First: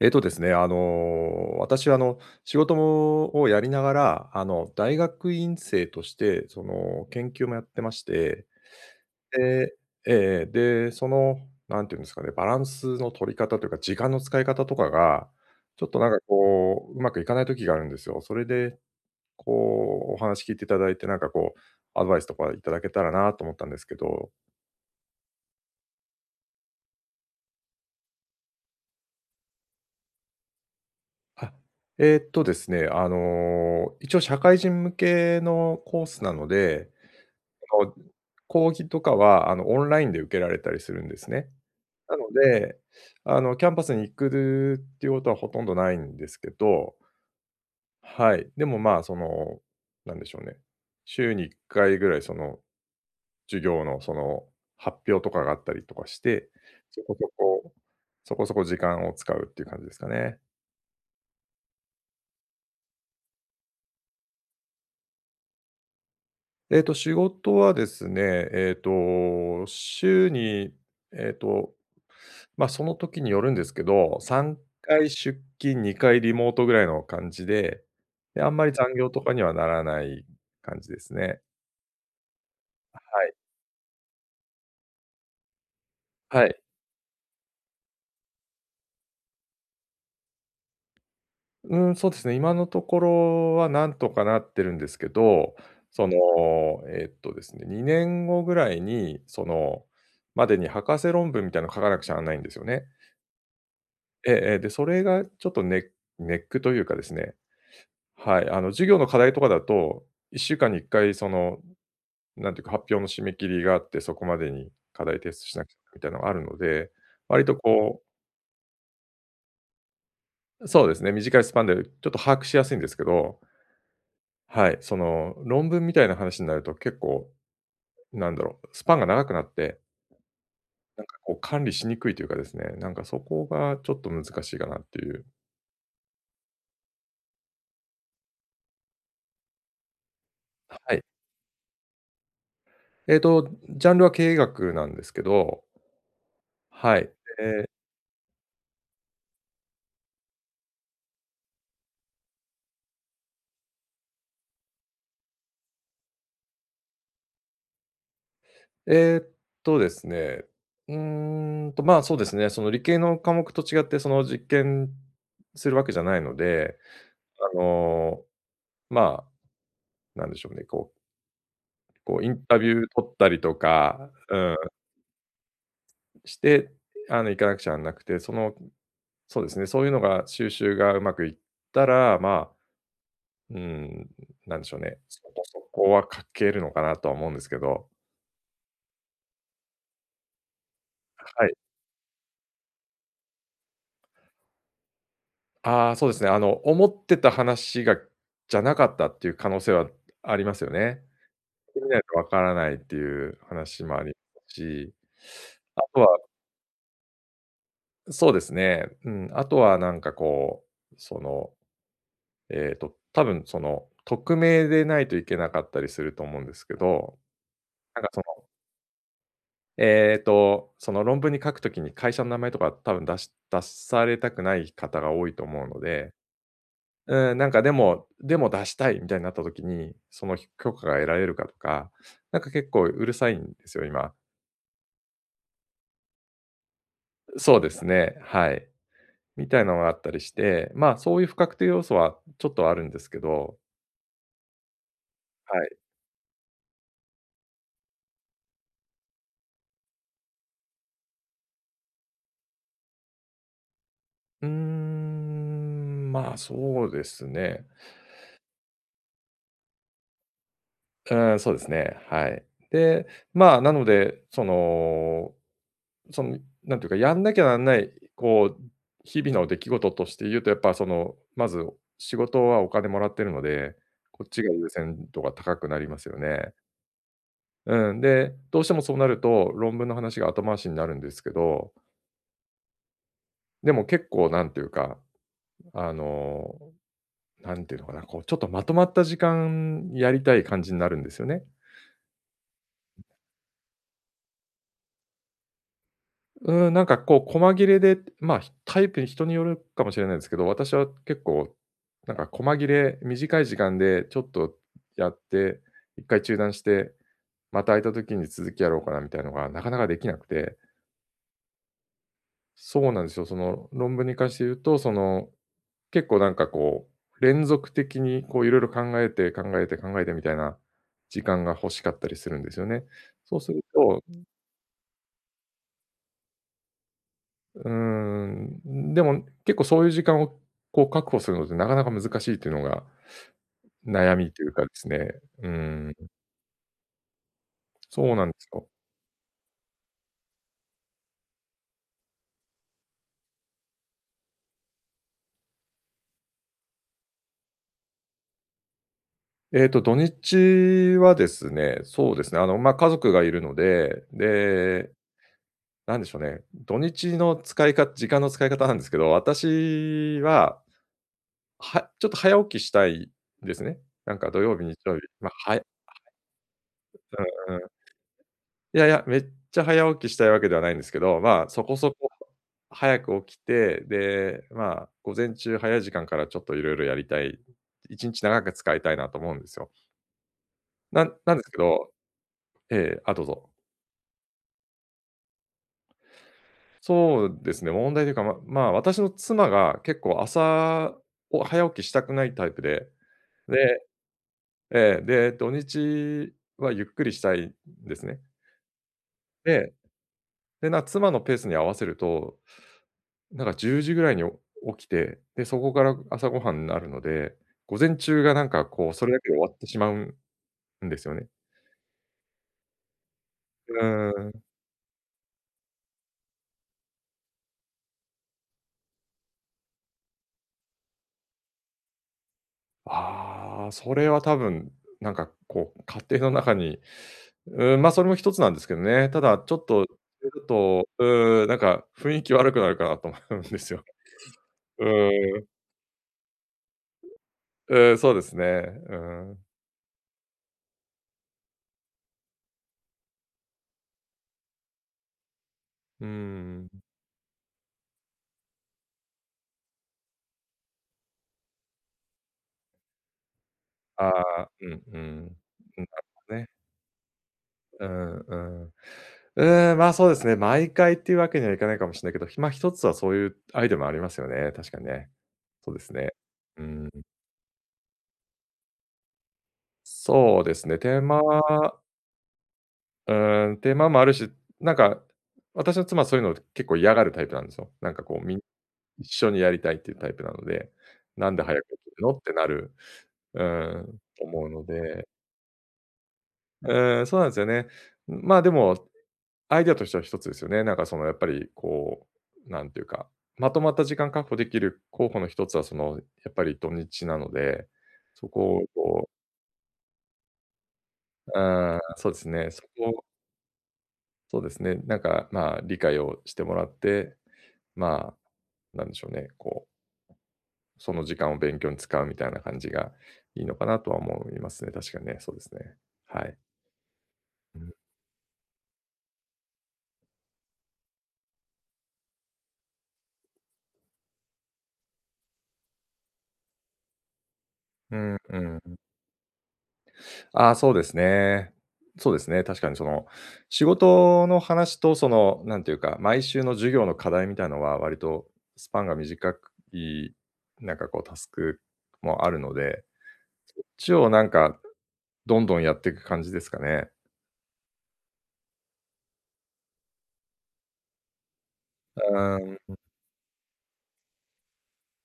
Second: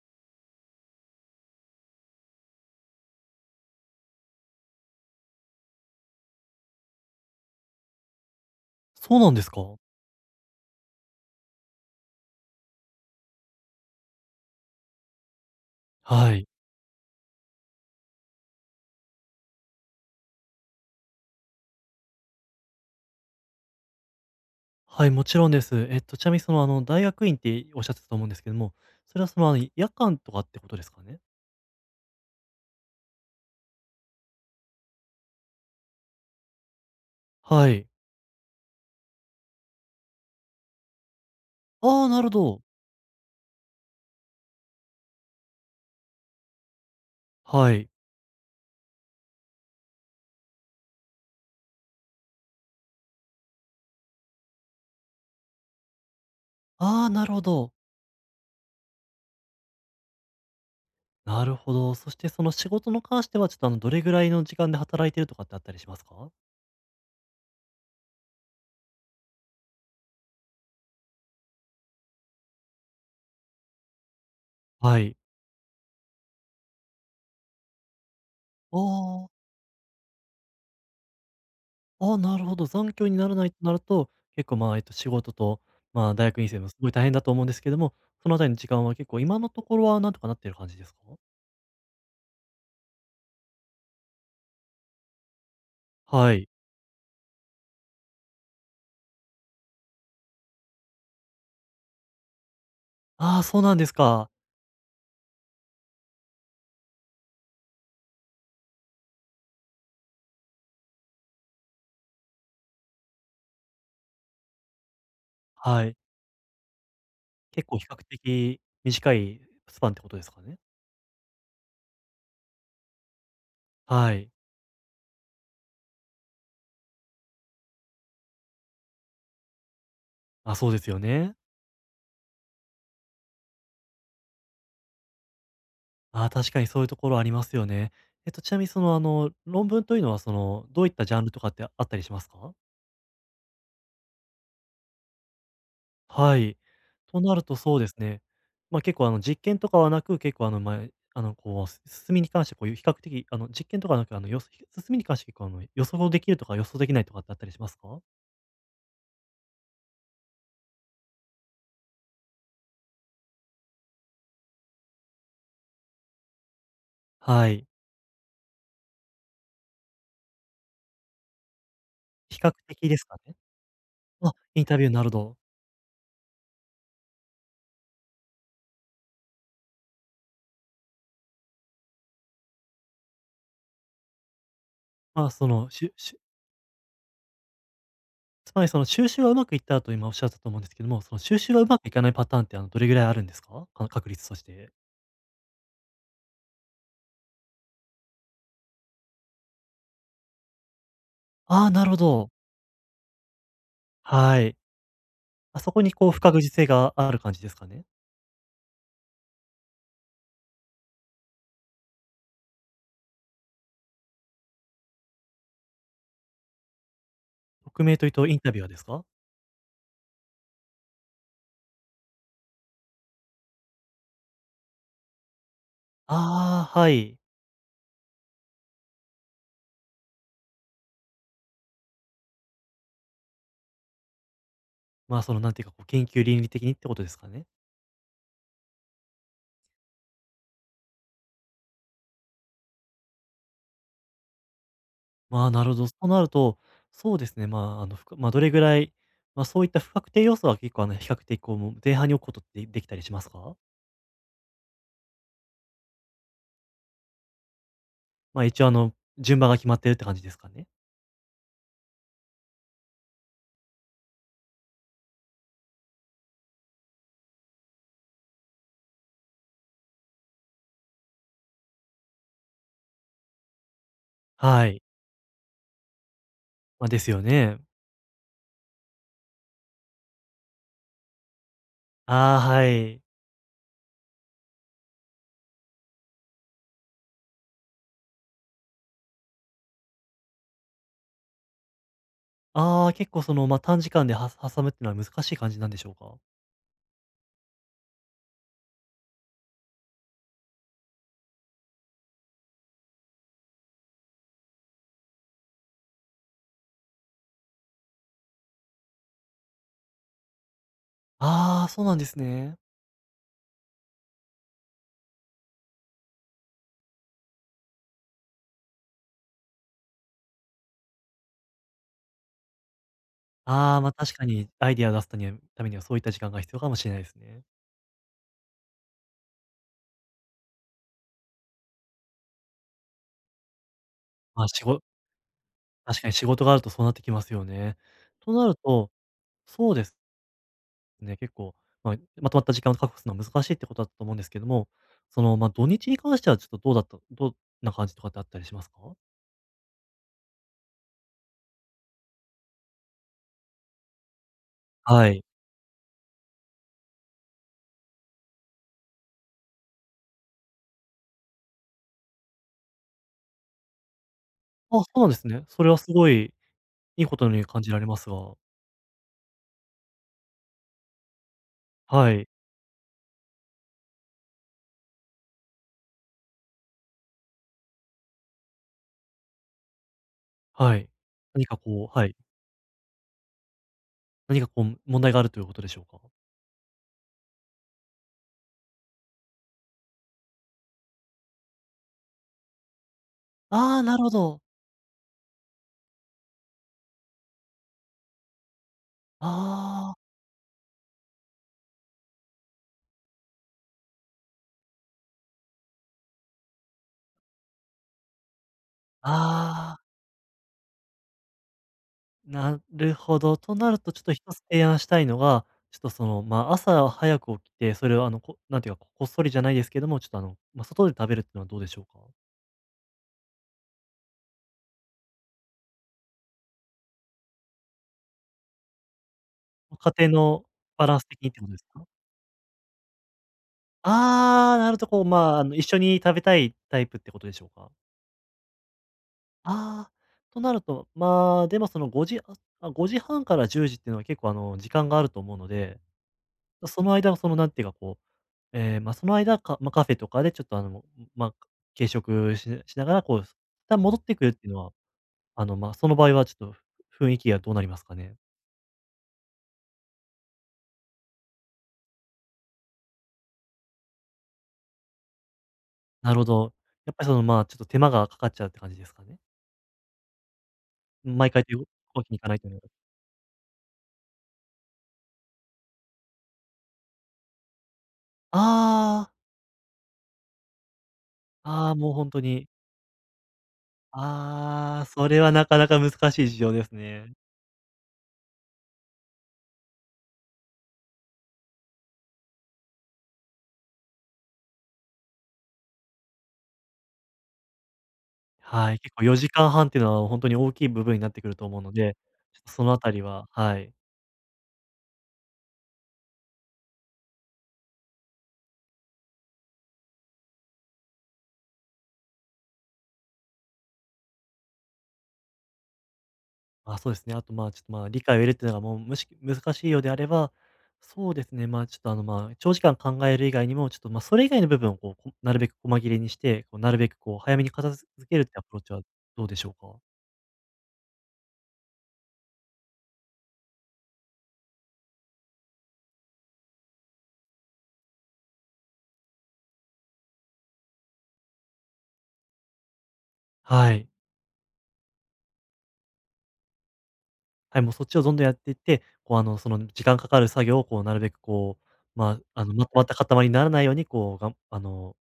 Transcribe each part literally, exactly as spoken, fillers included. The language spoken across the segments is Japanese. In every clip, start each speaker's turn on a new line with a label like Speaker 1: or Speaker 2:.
Speaker 1: えっとですね、あの、私は、あの、仕事もをやりながら、あの、大学院生として、その、研究もやってまして、
Speaker 2: そうなんです
Speaker 1: で
Speaker 2: か？
Speaker 1: ええ、で、その、なんていうんですかね、バランスの取り方というか、時間の使い方とかが、ちょっと、なんか、
Speaker 2: はい。
Speaker 1: こう、うまくいかない時があるんですよ。それで、こう、お話聞いていただいて、なんか、こう、アドバイスとかいただけたらなと思ったんですけど。
Speaker 2: はい、もちろんです。えっと、ちなみにその、あの、大学院っておっしゃってたと思うんですけども、それはその、あの、夜間とかってことですかね？
Speaker 1: あ、えーっとですね、あの、一応社会人向けのコースなので、
Speaker 2: はい。
Speaker 1: の講義とかは、あの、オンラインで受けられたりするんですね。
Speaker 2: ああ、
Speaker 1: な
Speaker 2: なるほ
Speaker 1: の
Speaker 2: ど。
Speaker 1: で、あの、キャンパスに行くっていうことはほとんどないんですけど、
Speaker 2: はい。
Speaker 1: はい。でも、まあ、その、なんでしょうね、週にいっかいぐらい、その、授業の、その、発表とかがあったりとかして、そ
Speaker 2: ああ、
Speaker 1: こ
Speaker 2: な
Speaker 1: そ
Speaker 2: るほど。
Speaker 1: こそこそこ時間を使うっていう感じですかね。
Speaker 2: なるほど。そしてその仕事の関しては、ちょっと、あの、どれぐらいの時間で働いてるとかってあったりしますか？
Speaker 1: えっと、仕事はですね、えっと、週に、えっと、まあ、その時によるんですけど、3
Speaker 2: は
Speaker 1: 回
Speaker 2: い。
Speaker 1: 出勤、にかいリモートぐらいの感じで、で、あんまり残業と
Speaker 2: あ
Speaker 1: かに
Speaker 2: あ、
Speaker 1: はならない感じですね。
Speaker 2: ああ、なるほど。残業に
Speaker 1: は
Speaker 2: な
Speaker 1: い。
Speaker 2: らないとなると、結構、まあ、えっと、仕事と、まあ、大学
Speaker 1: は
Speaker 2: 院生
Speaker 1: い。
Speaker 2: もすごい大変だと思うんですけども、そのあたりの時間は結構今のところはなんとかなってる感じですか？
Speaker 1: うーん、そうですね、今のところはなんとかなってるんですけど、その、
Speaker 2: はい。
Speaker 1: えっとですね、にねんごぐらいに、その、までに博士論文みたいなの書かなくちゃなんないんですよね。
Speaker 2: ああ、そうなんですか。
Speaker 1: ええええ、で、それがちょっとネネックというかですね、はい、あの、授業の課題とかだと、いっしゅうかんにいっかいその、なんていうか、発表の締め切りがあって、そこまでに課題提出しなきゃ
Speaker 2: はい。
Speaker 1: みたいなのがあるので、割と
Speaker 2: 結構比較
Speaker 1: こ
Speaker 2: 的短いスパンってことですかね。
Speaker 1: うそうですね、短いスパンでちょっと把握しやすいんですけど、
Speaker 2: はい。
Speaker 1: はい、その論文みたいな話になると結構、なんだろう、スパンが長くなって、
Speaker 2: あ、そうですよ
Speaker 1: なんか
Speaker 2: ね。
Speaker 1: こう管理しにくいというかですね、なんかそこがちょっと難しいかなっていう。
Speaker 2: ああ、確かにそういうところありますよね。えっと、ちなみにその、あの、論文というのは、その、どういっ
Speaker 1: はい。
Speaker 2: たジャンルとかってあったりしますか？
Speaker 1: えっと、ジャンルは経営学なんですけど、
Speaker 2: はい。
Speaker 1: はい。
Speaker 2: となると
Speaker 1: え
Speaker 2: そう
Speaker 1: ー
Speaker 2: ですね。ま、結構、あの、実験とかはなく、結構、あの、ま、あの、こう、す進みに関して、こういう比較的、あの、実験とかはなく、あの、よ進みに関して結構、あの、予想できるとか予想できないとかってあったりしますか？
Speaker 1: え、っとですね、うーんと、まあ、そうですね、その理系の科目と違って、その実験するわけじゃないので、
Speaker 2: は
Speaker 1: あ
Speaker 2: い。
Speaker 1: の、まあ、なんでしょうね、こうこうイ
Speaker 2: 比
Speaker 1: ン
Speaker 2: 較
Speaker 1: タビュー
Speaker 2: 的です
Speaker 1: 取
Speaker 2: か
Speaker 1: った
Speaker 2: ね。
Speaker 1: りとか、
Speaker 2: あ、
Speaker 1: うん、
Speaker 2: インタビュー、なるほど。
Speaker 1: して、あの、行かなくちゃなくて、その、そうですね、そういうのが収集がうまくいったら、まあ、うん、なんでしょうね、そ
Speaker 2: まあ、
Speaker 1: こ
Speaker 2: そ
Speaker 1: そ
Speaker 2: の、し
Speaker 1: こ
Speaker 2: ゅ
Speaker 1: は
Speaker 2: しゅ
Speaker 1: 書けるのかなとは思うんですけど、
Speaker 2: つまりその収集はうまくいったと今おっしゃったと思うんですけども、その収
Speaker 1: は
Speaker 2: 集
Speaker 1: い。
Speaker 2: がうまくいかないパターンって、あの、どれぐらいあるんですか？か確率として。
Speaker 1: ああ、そうですね。あの、思ってた話がじゃなかったっていう可能性はありますよね。
Speaker 2: ああ、
Speaker 1: 聞いて
Speaker 2: な
Speaker 1: み
Speaker 2: るほ
Speaker 1: ないとわ
Speaker 2: ど。
Speaker 1: からないっていう話もあり
Speaker 2: は
Speaker 1: ます
Speaker 2: い。
Speaker 1: し、
Speaker 2: あそこ
Speaker 1: あ
Speaker 2: に
Speaker 1: とは
Speaker 2: こう不確実性がある感じですかね？
Speaker 1: そうですね、うん、あとはなんかこう、その、えっと、多分その、匿名でないといけなかったりすると思うんですけど、
Speaker 2: 匿名
Speaker 1: なん
Speaker 2: とい
Speaker 1: か
Speaker 2: う
Speaker 1: そ
Speaker 2: とイン
Speaker 1: の、
Speaker 2: タビュアーですか？
Speaker 1: えっと、その論文に書くときに会社の名前とか多分出し出されたくない方が多いと思うので、
Speaker 2: ああ、はい。
Speaker 1: うん、なんかでもでも出したいみたいになった時に、その許可が得られるかとか、なんか結構うるさいんですよ、今。
Speaker 2: まあ、そのなんていうか、こう研究倫理的にってことですかね？
Speaker 1: そうですね、はい。みたいなのがあったりして、まあ、そういう不確定要素はちょっとあるんですけど、
Speaker 2: まあ、な
Speaker 1: は
Speaker 2: るほ
Speaker 1: い。
Speaker 2: ど。となると、そうですね、まあ、あの、ふくまあ、どれぐらい、ま、あそういった不確定要素は結構、あの、比較的こう、もう前半に置くことってできたりしますか？
Speaker 1: うーん、まあ、そうですね。
Speaker 2: ま、あ一応あの、順番が決まってるって感じですかね？
Speaker 1: うん、そうですね、はい。で、まあ、なので、そのその、なんていうか、やんなきゃなんない、こう、日々の出来事として言うと、やっぱその、まず仕事はお金もらってるので、こっちが
Speaker 2: は
Speaker 1: 優
Speaker 2: い。
Speaker 1: 先度が高くなりますよね。
Speaker 2: まあ、ですよね。
Speaker 1: うん、で、どうしてもそうなると、論文の話が後回しになるんですけど、
Speaker 2: ああ、はい。
Speaker 1: でも結構なんていうか、あの、なんていうのかな、こう、ちょっとまとまった時間やりたい感じになるんですよね。
Speaker 2: ああ、結構その、まあ、短時間では挟むってのは難しい感じなんでしょうか？
Speaker 1: うん、なんかこう細切れで、まあ、ひタイプに人によるかもしれないですけど、私は結構なんか細切れ、短い時間でちょっとやって、一回中断して、また空いた時に続きやろうかなみたいのがなかなかできなくて、
Speaker 2: ああ、そうなんですね。
Speaker 1: そうなんですよ。その論文に関して言うと、その、結構なんかこう、連続的にこういろいろ考えて、考えて、考えてみたいな時間が欲しかったりするんですよね。そうする
Speaker 2: ああ、ま、あ
Speaker 1: と、
Speaker 2: 確かにアイディア出すたにはためにはそういった時間が必要かもしれないですね。
Speaker 1: うーん、でも結構そういう時間をこう確保するのってなかなか難しいっていうのが悩みと
Speaker 2: ま、
Speaker 1: い
Speaker 2: あ
Speaker 1: う
Speaker 2: し
Speaker 1: かで
Speaker 2: ご
Speaker 1: すね。うーん、
Speaker 2: 確かに仕事があるとそうなってきますよね。
Speaker 1: そうなん
Speaker 2: と
Speaker 1: で
Speaker 2: な
Speaker 1: す
Speaker 2: る
Speaker 1: よ。
Speaker 2: と、そうですね、結構、まあ、まとまった時間を確保するのは難しいってことだったと思うんですけども、その、まあ、土日に関してはちょっとどうだったどんな感じとかってあったりしますか？
Speaker 1: えっと、土日はですね、そうですね、あの、ま、家族がいるので、で、
Speaker 2: はい。
Speaker 1: なんでしょうね、土日の使いか時間の使い方なんですけど、私は、はちょっと早起きしたいんですね。なんか土曜日、日
Speaker 2: あ、そ
Speaker 1: 曜
Speaker 2: う
Speaker 1: 日、
Speaker 2: なんです
Speaker 1: ま、
Speaker 2: ね。
Speaker 1: は
Speaker 2: そ
Speaker 1: い
Speaker 2: れはすごいいいことのように感
Speaker 1: う
Speaker 2: じられますが
Speaker 1: いやいや、めっちゃ早起きしたいわけではないんですけど、まあ、そこそ
Speaker 2: は
Speaker 1: こ
Speaker 2: い。
Speaker 1: 早く起きて、で、まあ、午前中早い時間からちょっといろいろやりたい、いちにち長く使いたいなと思うんですよ。
Speaker 2: はい。
Speaker 1: なんなんで
Speaker 2: 何
Speaker 1: す
Speaker 2: か
Speaker 1: け
Speaker 2: こ
Speaker 1: ど
Speaker 2: うはい。
Speaker 1: ええ、あ、どうぞ。
Speaker 2: 何かこう問題があるということでしょうか？
Speaker 1: そうですね、問題というか、ままあ、私の妻が結構朝を早起きしたくないタイプで、
Speaker 2: ああ、
Speaker 1: で
Speaker 2: なるほど。
Speaker 1: ええ、で、土日はゆっくりしたいんですね。で、
Speaker 2: ああ、
Speaker 1: で、な妻のペースに合わせると、なんかじゅうじぐらいに起きて、で、そこから朝ごはんになるので、午前中がなんかこう、それだけで終わって
Speaker 2: あ
Speaker 1: し
Speaker 2: あ、
Speaker 1: まうんですよね。
Speaker 2: なるほど。となる
Speaker 1: う
Speaker 2: とちょっと一
Speaker 1: ー
Speaker 2: つ
Speaker 1: ん。
Speaker 2: 提案したいのが、ちょっとその、ま、あ朝早く起きて、それをあの、こなんていうか、こっそりじゃないですけども、ちょっとあの、まあ、外で食べるっていうのはどうでしょうか？
Speaker 1: ああ、それは多分、なんかこう、家庭の中に、うーん、ま、それも一つなんですけどね。ただちょっ
Speaker 2: ま
Speaker 1: と、
Speaker 2: 家庭
Speaker 1: それ
Speaker 2: の
Speaker 1: だ
Speaker 2: バ
Speaker 1: と、
Speaker 2: ランス的にって
Speaker 1: うー
Speaker 2: こ
Speaker 1: ん、
Speaker 2: と
Speaker 1: な
Speaker 2: で
Speaker 1: ん
Speaker 2: すか？
Speaker 1: か雰囲気悪くなるかなと思うんですよ。
Speaker 2: ああ、なる
Speaker 1: う
Speaker 2: とこう、まあ、
Speaker 1: ー
Speaker 2: あ
Speaker 1: ん。
Speaker 2: の、一緒に食べたいタイプってことでしょうか？
Speaker 1: うーん、そうですね。うーん。
Speaker 2: ああ、となると、まあ、でもそのごじ、ああ、時半からじゅうじっていうのは結構あの、時間があると思うので、
Speaker 1: うー
Speaker 2: そ
Speaker 1: ん。
Speaker 2: の間その、なんていうかこう、ええ、まあ、その間、かまあ、カフェとかでちょっとあの、まあ、軽食ししながら、こう、一旦戻っ
Speaker 1: あ
Speaker 2: てくるってい
Speaker 1: あ、
Speaker 2: うの
Speaker 1: う
Speaker 2: は、
Speaker 1: んうん。
Speaker 2: あの、まあ、
Speaker 1: うん、な
Speaker 2: そ
Speaker 1: る
Speaker 2: の場合
Speaker 1: ほ
Speaker 2: はち
Speaker 1: ど
Speaker 2: ょ
Speaker 1: ね。
Speaker 2: っと、雰囲気がどうなります
Speaker 1: う
Speaker 2: か
Speaker 1: ん
Speaker 2: ね？
Speaker 1: うん。うーん、まあ、そうですね。毎回っていうわけにはいかないかもしれないけど、ひまあ一つはそういうアイデアもありますよね、確かにね。そうです
Speaker 2: な
Speaker 1: ね。
Speaker 2: るほど。
Speaker 1: うん、
Speaker 2: やっぱりその、まあ、ちょっと手間がかかっちゃうって感じですかね？
Speaker 1: そうですね、手間、
Speaker 2: 毎回というわけにいかないというのは。
Speaker 1: うーん、手間もあるし、なんか、私の妻はそういうのを結構嫌がるタイプなんですよ。なんかこう、みん
Speaker 2: あ
Speaker 1: 一緒にやりたいっていうタイプなので、なんで早く
Speaker 2: あ、ああ、
Speaker 1: 起
Speaker 2: もう
Speaker 1: きるの
Speaker 2: 本当
Speaker 1: ってな
Speaker 2: に。
Speaker 1: る、うん、思うの
Speaker 2: ああ、
Speaker 1: で、
Speaker 2: それはなかなか難しい事情です
Speaker 1: うん、
Speaker 2: ね。
Speaker 1: そうなんですよね。まあ、でもアイデアとしては一つですよね。なんかそのやっぱりこう、なんていうか、まとまった時間確保できる候補の一つはその、やっぱり土日なので、そこ
Speaker 2: はい、
Speaker 1: を
Speaker 2: 結構
Speaker 1: こ
Speaker 2: よじかんはんっていうのは本当に大きい部分になってくる
Speaker 1: う、
Speaker 2: と思うの
Speaker 1: あ
Speaker 2: で、
Speaker 1: ーそうです
Speaker 2: ちょっ
Speaker 1: ね、
Speaker 2: と
Speaker 1: そ
Speaker 2: そのあた
Speaker 1: こ
Speaker 2: り
Speaker 1: を、
Speaker 2: ははい。
Speaker 1: そうですね、なんかまあ理解をしてもらって、まあ、なんでしょうね、こう、その時間を勉強に使うみたいな感じがいいのかなとは思いますね。確かにね、そうですね。はい。
Speaker 2: まあ、そうですね、あと、まあ、ちょっと、
Speaker 1: う
Speaker 2: まあ、理解を得るっていうのがもうむし難しいようであれば、そうですね、まあ、ちょっと、あの、まあ、長時間考える以外にも、ちょっと、ま、それ以外の部分を、こう、こなるべく細切れにして、こう、なるべく、こう、早めに片付
Speaker 1: ん、
Speaker 2: けるって
Speaker 1: う
Speaker 2: アプ
Speaker 1: ん
Speaker 2: ロー
Speaker 1: う
Speaker 2: チ
Speaker 1: ん。
Speaker 2: はどうでしょうか？
Speaker 1: ああ、そうですね。そうですね、確かにその、仕事の話とその、なんていうか、毎週の授業の課題みたいのは割とスパンが短い、なんかこうタスクもあるので、
Speaker 2: はい。
Speaker 1: 一応なんかどんどんやっていく感じですかね。
Speaker 2: はい、もうそっちをどんどんやっていって、こう、あの、その時間かかる作業を、こう、なるべく、こう、
Speaker 1: う
Speaker 2: まあ、あの、まと
Speaker 1: ーん、
Speaker 2: まった塊にならないように、こう、がんあの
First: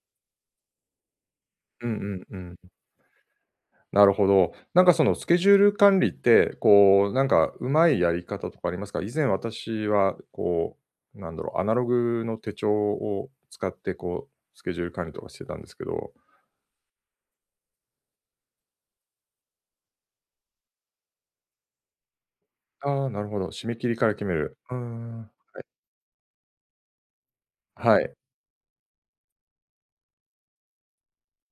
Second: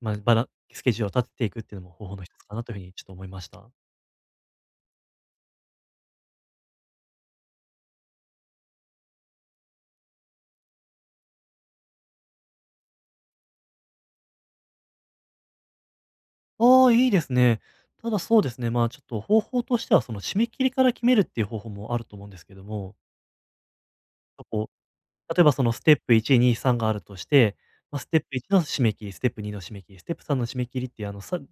Speaker 2: まあ、ばらスケジュールを立てていくっていう
Speaker 1: う
Speaker 2: のも方法の
Speaker 1: ん
Speaker 2: 一
Speaker 1: うんう
Speaker 2: つかなと
Speaker 1: ん。
Speaker 2: いうふうにちょっと思いました。
Speaker 1: なるほど。なんかそのスケジュール管理って、こう、なんかうまいやり方とかありますか？以前私はこう、なんだろう、アナログの手帳を使ってこう、スケジュール管理とかしてたんですけど、
Speaker 2: ああ、いいですね。ただそうですね、まあ、ちょっと方法としては、その締め切りから決めるっていう方法もあると思うんですけども、
Speaker 1: ああ、なるほど。締め切りから決める。
Speaker 2: こ
Speaker 1: うーん。
Speaker 2: う、例えばそのステップいち、に、さんがあるとして、ま
Speaker 1: は
Speaker 2: あ、ス
Speaker 1: い。
Speaker 2: テップいちの締め切り、ステップにの締め切り、ステップさんの締め切りっていうあの、さこ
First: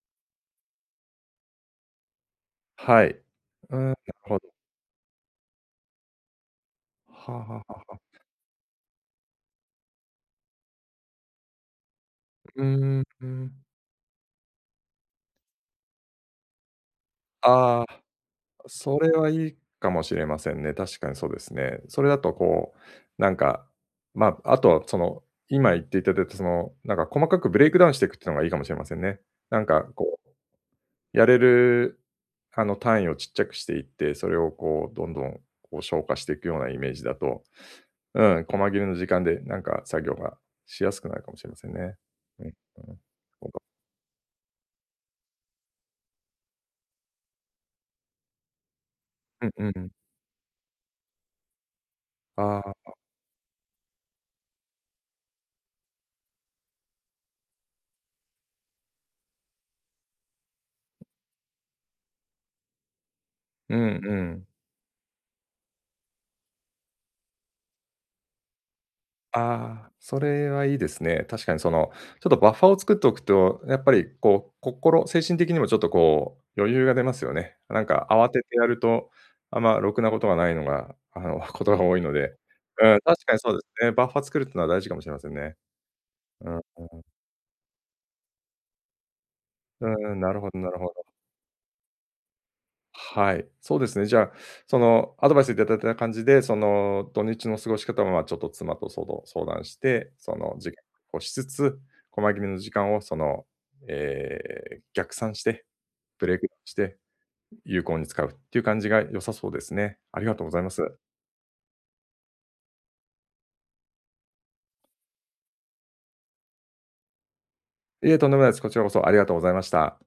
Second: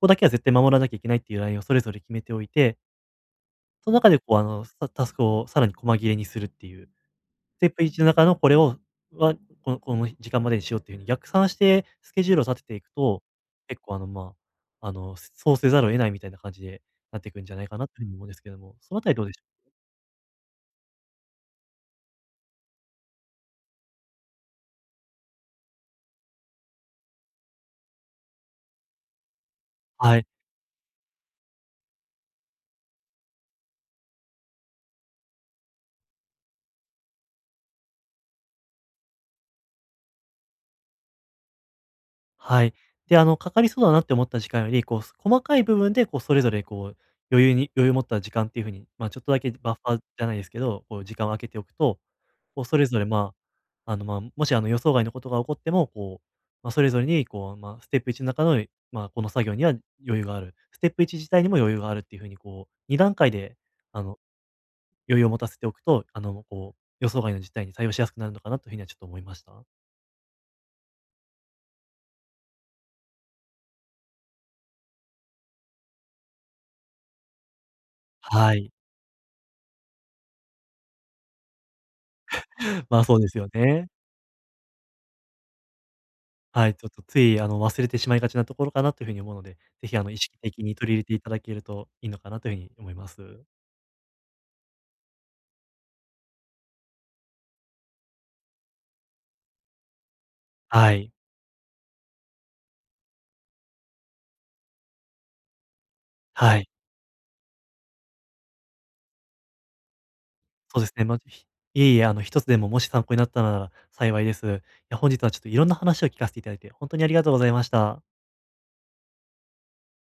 Speaker 2: こだけは絶対守らなきゃいけないっていうラインをそれぞれ決めておいて、
Speaker 1: はい。うーん、
Speaker 2: そ
Speaker 1: な
Speaker 2: の
Speaker 1: る
Speaker 2: 中でこう、
Speaker 1: ほ
Speaker 2: あ
Speaker 1: ど。
Speaker 2: の、さタスクをさらに細切れにするっていう。
Speaker 1: はあはあ
Speaker 2: ス
Speaker 1: は
Speaker 2: テ
Speaker 1: あ
Speaker 2: ップ
Speaker 1: はあ。
Speaker 2: 1の中のこれをは、このこの時間までにしようっていう風に逆算してスケジュールを
Speaker 1: う
Speaker 2: 立てていく
Speaker 1: ーん、
Speaker 2: と、
Speaker 1: うん。
Speaker 2: 結構あの、まあ、あの、そうせざるを得ないみたいな感じでなっていくんじゃないか
Speaker 1: あ
Speaker 2: なという
Speaker 1: あ、
Speaker 2: 風に思うんですけども、その
Speaker 1: そ
Speaker 2: あた
Speaker 1: れ
Speaker 2: りどう
Speaker 1: は
Speaker 2: でしょ
Speaker 1: いい
Speaker 2: う？
Speaker 1: かもしれませんね。確かにそうですね。それだとこう、なんか、まあ、あとはその、今言っていただいたその、なんか細かくブレイクダウンしていくっていうのがいいかもしれませんね。なんか
Speaker 2: は
Speaker 1: こ
Speaker 2: い。
Speaker 1: うやれる、あの、単位をちっちゃくしていって、それをこう、どんどん、こう、消化していくようなイメージだと、うん、細切れの時間で、なんか作業がしやすくなるかもしれませんね。うん、
Speaker 2: はい。
Speaker 1: うん。
Speaker 2: で、あの、
Speaker 1: そ
Speaker 2: か
Speaker 1: うか。
Speaker 2: かりそうだなって思った時間より、こう、細かい部分でこうそれぞれこう余裕に余裕を持った時間っていう風に、まあ、ちょっとだ
Speaker 1: う
Speaker 2: け
Speaker 1: んうん
Speaker 2: バッ
Speaker 1: うん。
Speaker 2: ファーじゃないですけど、こう時間を空けておくと
Speaker 1: あ
Speaker 2: こう、それ
Speaker 1: あ、
Speaker 2: ぞれ、まあ、あの、まあ、もし、あの、予想外のことが起こっても、こう、まあ、それぞれに、こう、まあ、ステップいちの中の、まあ、この作業には余裕がある、ステップいち自体にも余裕があるっていう風に、こう、に段階で、
Speaker 1: うん
Speaker 2: あの、
Speaker 1: うん。
Speaker 2: 余裕を持たせておくと、あの、こう、予想外の事態に対応しやすくなるのかなという風にはちょっと思いました。
Speaker 1: ああ、それはいいですね。確かにその、ちょっとバッファーを作っておくと、やっぱりこう、心精神的にもちょっとこう、余裕が出ますよね。なんか慌て
Speaker 2: は
Speaker 1: てや
Speaker 2: い。
Speaker 1: ると、あんまろくなことがないのが、あの、ことが多いので。う
Speaker 2: ま
Speaker 1: ん、
Speaker 2: あ、そう
Speaker 1: 確
Speaker 2: で
Speaker 1: か
Speaker 2: す
Speaker 1: に
Speaker 2: よ
Speaker 1: そうです
Speaker 2: ね。
Speaker 1: ね。バッファー作るってのは大事かもしれませんね。うんう
Speaker 2: はい、ちょっ
Speaker 1: ん。
Speaker 2: とつい、あの、忘れてしまいがちなところかなという風に思うので、ぜひ、あの、意
Speaker 1: な
Speaker 2: 識
Speaker 1: るほど
Speaker 2: 的
Speaker 1: な
Speaker 2: に
Speaker 1: るほ
Speaker 2: 取り入れ
Speaker 1: ど
Speaker 2: ていただけるといいのかなというふうに思いま
Speaker 1: は
Speaker 2: す。
Speaker 1: い、そうですね。じゃあ、そのアドバイスいただいた感じで、その土日の過ごし方は、ま、ちょっと妻とそう相談して、その時間
Speaker 2: はい。
Speaker 1: をしつつ、細切れの時間をその、えー逆算して、ブレイク
Speaker 2: はい。
Speaker 1: して、有効に使うっていう感じが良さそうですね。ありがとうございま
Speaker 2: そ
Speaker 1: す。
Speaker 2: うですね、まあ、ひいえいえ、あの、一つでももし参考になったなら幸いです。いや、本日はちょっといろんな話を聞かせていただいて、本当にありがとうございました。
Speaker 1: いえ、とんでもないです。こちらこそありがとうございました。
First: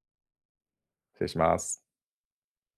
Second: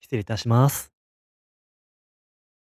Speaker 2: 失礼いたします。
Speaker 1: 失礼します。